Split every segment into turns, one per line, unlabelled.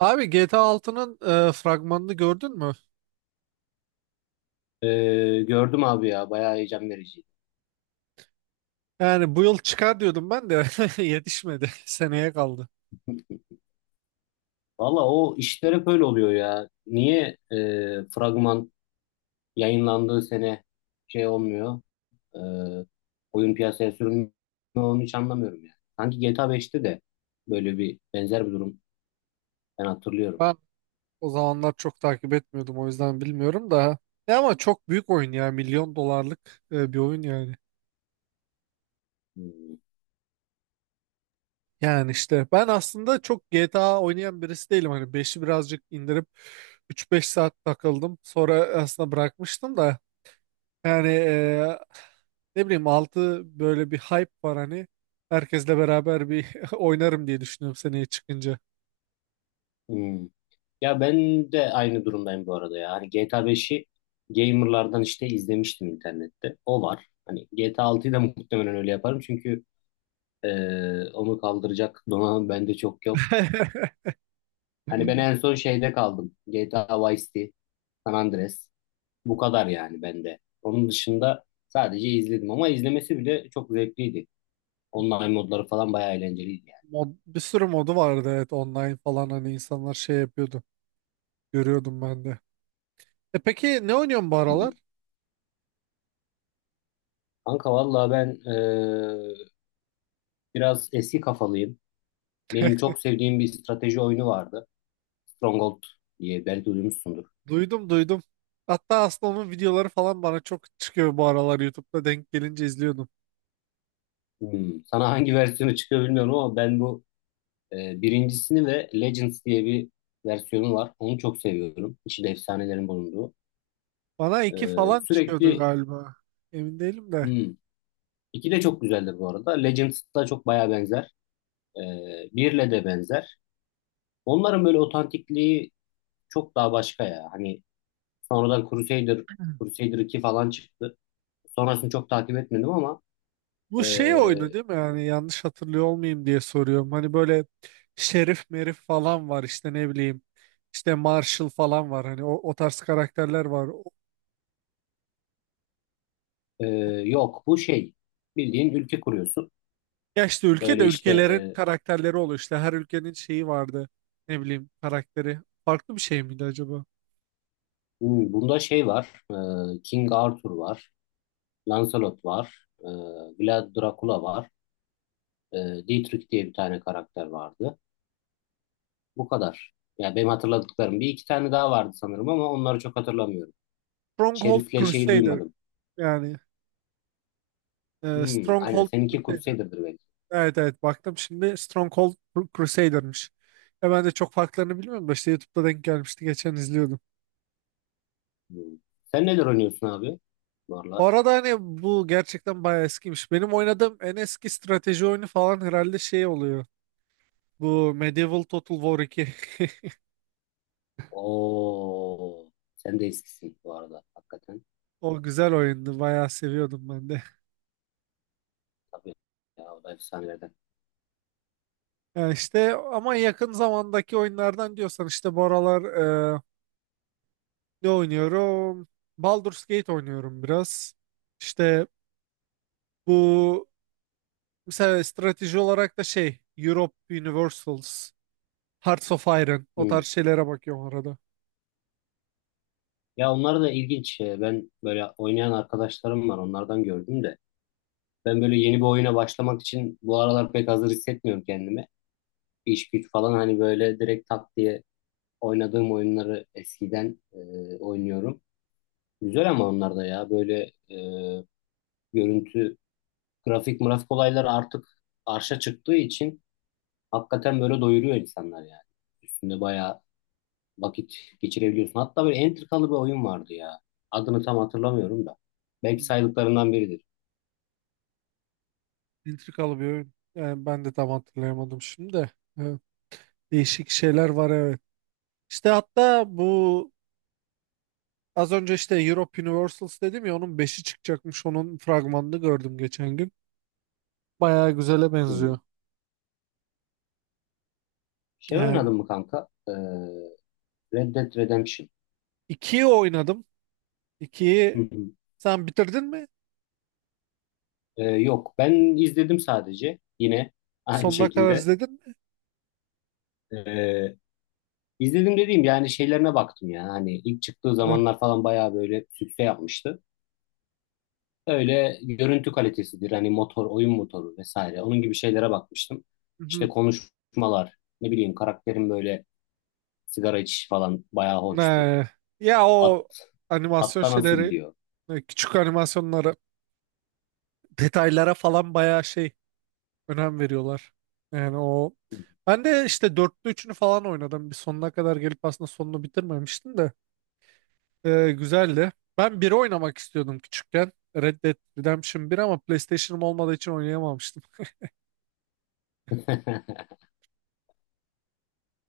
Abi GTA altının fragmanını gördün mü?
Gördüm abi ya bayağı heyecan vericiydi.
Yani bu yıl çıkar diyordum ben de yetişmedi. Seneye kaldı.
Valla o işler hep öyle oluyor ya. Niye fragman yayınlandığı sene şey olmuyor? e, Oyun piyasaya sürülmüyor, onu hiç anlamıyorum yani. Sanki GTA 5'te de böyle bir benzer durum ben hatırlıyorum.
Ben o zamanlar çok takip etmiyordum, o yüzden bilmiyorum da. Ya ama çok büyük oyun ya. Milyon dolarlık bir oyun yani.
Hmm.
Yani işte ben aslında çok GTA oynayan birisi değilim. Hani beşi birazcık indirip 3-5 saat takıldım. Sonra aslında bırakmıştım da. Yani ne bileyim altı böyle bir hype var hani. Herkesle beraber bir oynarım diye düşünüyorum seneye çıkınca.
Hmm. Ya ben de aynı durumdayım bu arada ya. Hani GTA 5'i gamerlardan işte izlemiştim internette. O var. Hani GTA 6'yı da muhtemelen öyle yaparım, çünkü onu kaldıracak donanım bende çok yok. Hani ben en son şeyde kaldım. GTA Vice City, San Andreas. Bu kadar yani bende. Onun dışında sadece izledim ama izlemesi bile çok zevkliydi. Online modları falan bayağı eğlenceliydi yani.
Mod, bir sürü modu vardı, evet, online falan, hani insanlar şey yapıyordu. Görüyordum ben de. E peki, ne oynuyorsun bu
Hı hı.
aralar?
Kanka valla ben biraz eski kafalıyım. Benim çok sevdiğim bir strateji oyunu vardı. Stronghold diye belki duymuşsundur.
Duydum, duydum. Hatta aslında onun videoları falan bana çok çıkıyor bu aralar, YouTube'da denk gelince izliyordum.
Hmm. Sana hangi versiyonu çıkıyor bilmiyorum ama ben bu birincisini ve Legends diye bir versiyonu var. Onu çok seviyorum. İçinde efsanelerin bulunduğu.
Bana iki
Ee,
falan çıkıyordu
sürekli
galiba. Emin değilim de.
hmm, iki de çok güzeldir bu arada. Legends da çok baya benzer. Birle de benzer. Onların böyle otantikliği çok daha başka ya. Hani sonradan Crusader 2 falan çıktı. Sonrasını çok takip etmedim ama
Bu şey oyunu
ee,
değil mi? Yani yanlış hatırlıyor olmayayım diye soruyorum. Hani böyle şerif merif falan var, işte, ne bileyim. İşte Marshall falan var. Hani o tarz karakterler var.
ee, yok, bu şey, bildiğin ülke kuruyorsun.
Ya işte ülke de
Böyle işte
ülkelerin karakterleri oluyor. İşte her ülkenin şeyi vardı. Ne bileyim, karakteri. Farklı bir şey miydi acaba?
bunda şey var. King Arthur var. Lancelot var. Vlad Dracula var. E, Dietrich diye bir tane karakter vardı. Bu kadar. Ya benim hatırladıklarım. Bir iki tane daha vardı sanırım ama onları çok hatırlamıyorum.
Stronghold
Şerif'le şeyi
Crusader.
duymadım.
Yani
Hmm, aynen.
Stronghold
Seninki
Crusader.
Crusader'dır belki.
Evet, evet, baktım şimdi, Stronghold Crusader'mış. Ya ben de çok farklarını bilmiyorum da, işte YouTube'da denk gelmişti. Geçen izliyordum.
Hmm. Sen neler oynuyorsun abi? Bu
Bu
aralar.
arada hani bu gerçekten bayağı eskiymiş. Benim oynadığım en eski strateji oyunu falan herhalde, şey oluyor. Bu Medieval Total War 2.
Oo. Sen de eskisin bu arada. Hakikaten.
O güzel oyundu. Bayağı seviyordum ben de.
Tabii. Ya o da efsanelerden.
Yani işte ama yakın zamandaki oyunlardan diyorsan işte bu aralar e, ne oynuyorum? Baldur's Gate oynuyorum biraz. İşte bu, mesela strateji olarak da şey, Europe Universals, Hearts of Iron, o
Hmm.
tarz şeylere bakıyorum arada.
Ya onlar da ilginç. Ben böyle oynayan arkadaşlarım var. Onlardan gördüm de. Ben böyle yeni bir oyuna başlamak için bu aralar pek hazır hissetmiyorum kendimi. İş güç falan, hani böyle direkt tak diye oynadığım oyunları eskiden oynuyorum. Güzel, ama onlar da ya böyle görüntü, grafik, mırafik olayları artık arşa çıktığı için hakikaten böyle doyuruyor insanlar yani. Üstünde bayağı vakit geçirebiliyorsun. Hatta böyle entrikalı bir oyun vardı ya. Adını tam hatırlamıyorum da. Belki
Hmm.
saydıklarından biridir.
Entrikalı bir oyun. Yani ben de tam hatırlayamadım şimdi de. Evet. Değişik şeyler var, evet. İşte hatta bu, az önce işte Europe Universals dedim ya, onun beşi çıkacakmış. Onun fragmanını gördüm geçen gün. Bayağı güzele
Hmm.
benziyor.
Şey
Yani
oynadın mı kanka? Red Dead Redemption.
2'yi oynadım.
Hı
2'yi
hı.
sen bitirdin mi?
Yok, ben izledim sadece, yine aynı
Sonuna kadar
şekilde.
izledin mi?
Ee, izledim dediğim yani, şeylerine baktım ya. Hani ilk çıktığı
Ne?
zamanlar falan bayağı böyle sükse yapmıştı. Öyle görüntü kalitesidir hani, motor, oyun motoru vesaire, onun gibi şeylere bakmıştım.
Hı.
İşte konuşmalar, ne bileyim karakterin böyle sigara içişi falan bayağı hoştu.
Ne? Ya
At,
o animasyon
atta nasıl
şeyleri,
gidiyor?
küçük animasyonları, detaylara falan bayağı şey, önem veriyorlar. Yani o, ben de işte dörtlü üçünü falan oynadım. Bir sonuna kadar gelip aslında sonunu bitirmemiştim de. Güzeldi. Ben biri oynamak istiyordum küçükken. Red Dead Redemption 1, ama PlayStation'ım olmadığı için oynayamamıştım.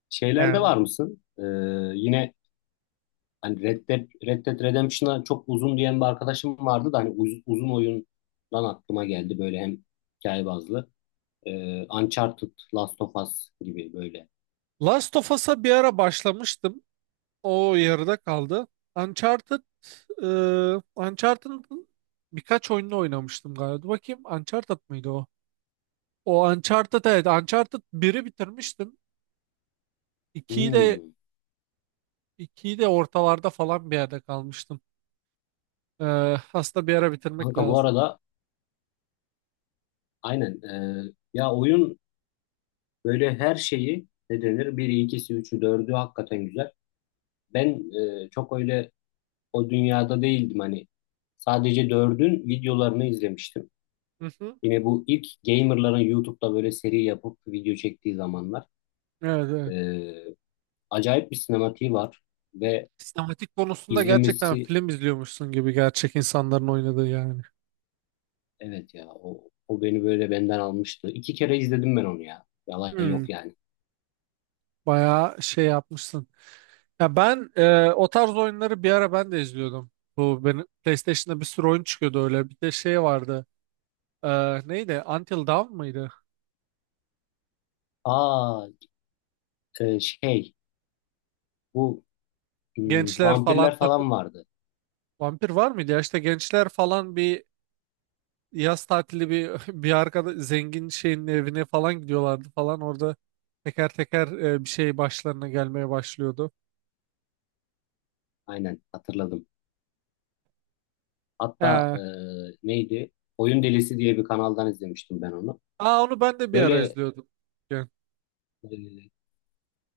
Şeylerde
Yani
var mısın? Yine hani Red Dead Redemption'a çok uzun diyen bir arkadaşım vardı da, hani uzun oyundan aklıma geldi böyle, hem hikaye bazlı. Uncharted, Last of Us gibi böyle.
Last of Us'a bir ara başlamıştım. O yarıda kaldı. Uncharted, e, Uncharted'ın birkaç oyununu oynamıştım galiba. Dur bakayım, Uncharted mıydı o? O Uncharted, evet, Uncharted biri bitirmiştim. 2'yi de
Hmm.
İkiyi de ortalarda falan bir yerde kalmıştım. Aslında bir ara bitirmek
Kanka bu
lazım.
arada aynen, ya oyun böyle her şeyi, ne denir, biri, ikisi, üçü, dördü hakikaten güzel. Ben çok öyle o dünyada değildim hani. Sadece dördün videolarını izlemiştim.
Hı hı.
Yine bu ilk gamerların YouTube'da böyle seri yapıp video çektiği zamanlar.
Evet, evet.
E, Acayip bir sinematiği var ve
Sinematik konusunda gerçekten
izlemesi,
film izliyormuşsun gibi, gerçek insanların oynadığı yani.
evet ya, o, o beni böyle benden almıştı. İki kere izledim ben onu ya. Yalan
Hmm,
yok yani.
bayağı şey yapmışsın. Ya ben, o tarz oyunları bir ara ben de izliyordum. Bu benim PlayStation'da bir sürü oyun çıkıyordu öyle. Bir de şey vardı. E, neydi? Until Dawn mıydı?
Aa, şey, bu,
Gençler falan
vampirler
takı-
falan vardı.
Vampir var mıydı? Ya işte gençler falan, bir yaz tatili, bir bir arkada zengin şeyin evine falan gidiyorlardı falan, orada teker teker bir şey başlarına gelmeye başlıyordu.
Aynen hatırladım. Hatta
He.
neydi? Oyun Delisi diye bir kanaldan izlemiştim ben onu.
Aa, onu ben de bir ara
Böyle
izliyordum. Yani.
e,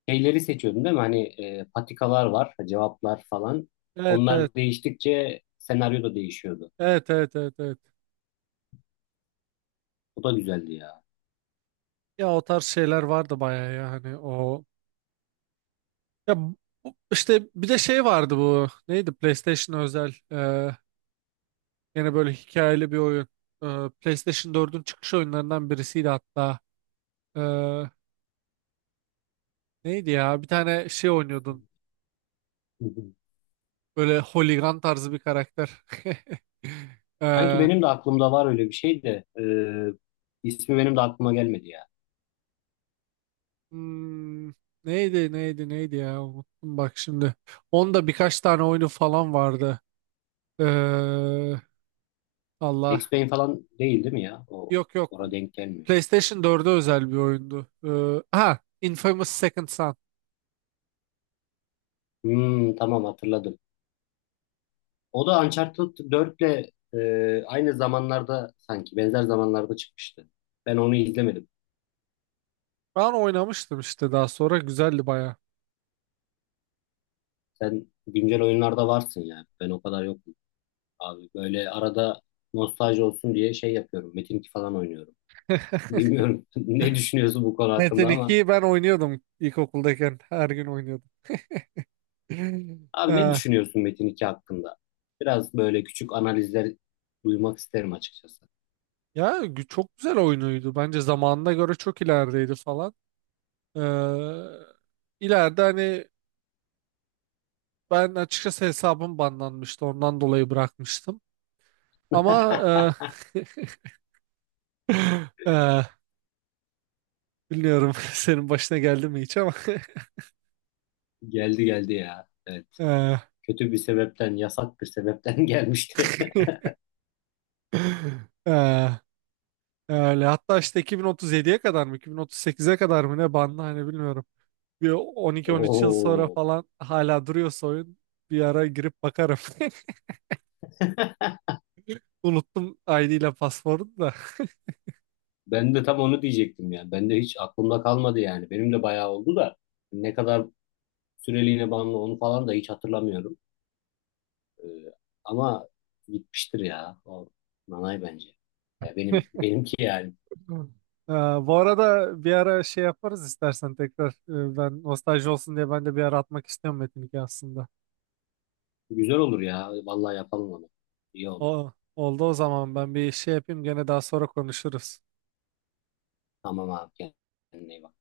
şeyleri seçiyordum değil mi? Hani patikalar var, cevaplar falan.
Evet, evet,
Onlar değiştikçe senaryo da değişiyordu.
evet, evet, evet, evet.
O da güzeldi ya.
Ya o tarz şeyler vardı bayağı ya, hani o ya işte bir de şey vardı, bu neydi, PlayStation özel yine böyle hikayeli bir oyun. PlayStation 4'ün çıkış oyunlarından birisiydi hatta. E, neydi ya, bir tane şey oynuyordun. Böyle holigan tarzı bir karakter.
Sanki
Ee,
benim de aklımda var öyle bir şey de, ismi benim de aklıma gelmedi ya.
hmm, neydi neydi neydi ya, unuttum bak şimdi. Onda birkaç tane oyunu falan vardı. Ee,
Max
Allah.
Payne falan değil mi ya? O
Yok, yok.
orada denk gelmiyor.
PlayStation 4'e özel bir oyundu. Ha, Infamous Second Son.
Hmm, tamam hatırladım. O da Uncharted 4'le e, aynı zamanlarda sanki benzer zamanlarda çıkmıştı. Ben onu izlemedim.
Ben oynamıştım işte daha sonra. Güzeldi baya.
Sen güncel oyunlarda varsın ya. Ben o kadar yokum. Abi böyle arada nostalji olsun diye şey yapıyorum. Metin 2 falan oynuyorum. Bilmiyorum ne düşünüyorsun bu konu
Metin
hakkında ama.
2'yi ben oynuyordum ilkokuldayken. Her gün oynuyordum.
Abi ne
Ee,
düşünüyorsun Metin 2 hakkında? Biraz böyle küçük analizler duymak isterim açıkçası.
ya çok güzel oyunuydu. Bence zamanına göre çok ilerideydi falan. Ee, ileride hani ben, açıkçası, hesabım banlanmıştı. Ondan dolayı bırakmıştım. Ama e, e, bilmiyorum senin başına geldi mi hiç, ama
Geldi geldi ya. Evet.
e,
Kötü bir sebepten, yasak bir sebepten gelmişti.
e, öyle. Hatta işte 2037'ye kadar mı 2038'e kadar mı ne banlı, hani bilmiyorum. Bir 12-13 yıl sonra
Oo.
falan hala duruyorsa oyun, bir ara girip bakarım. Unuttum ID ile pasportu da.
Ben de tam onu diyecektim ya. Ben de hiç aklımda kalmadı yani. Benim de bayağı oldu da ne kadar süreliğine bağımlı, onu falan da hiç hatırlamıyorum. Ee, ama gitmiştir ya. O nanay bence. Ya benim, benimki yani.
Hı. Ee, bu arada bir ara şey yaparız istersen tekrar. Ben nostalji olsun diye ben de bir ara atmak istiyorum Metin 2 aslında.
Güzel olur ya. Vallahi yapalım onu. İyi oldu.
O, oldu o zaman, ben bir şey yapayım, gene daha sonra konuşuruz.
Tamam abi. Kendine iyi bak.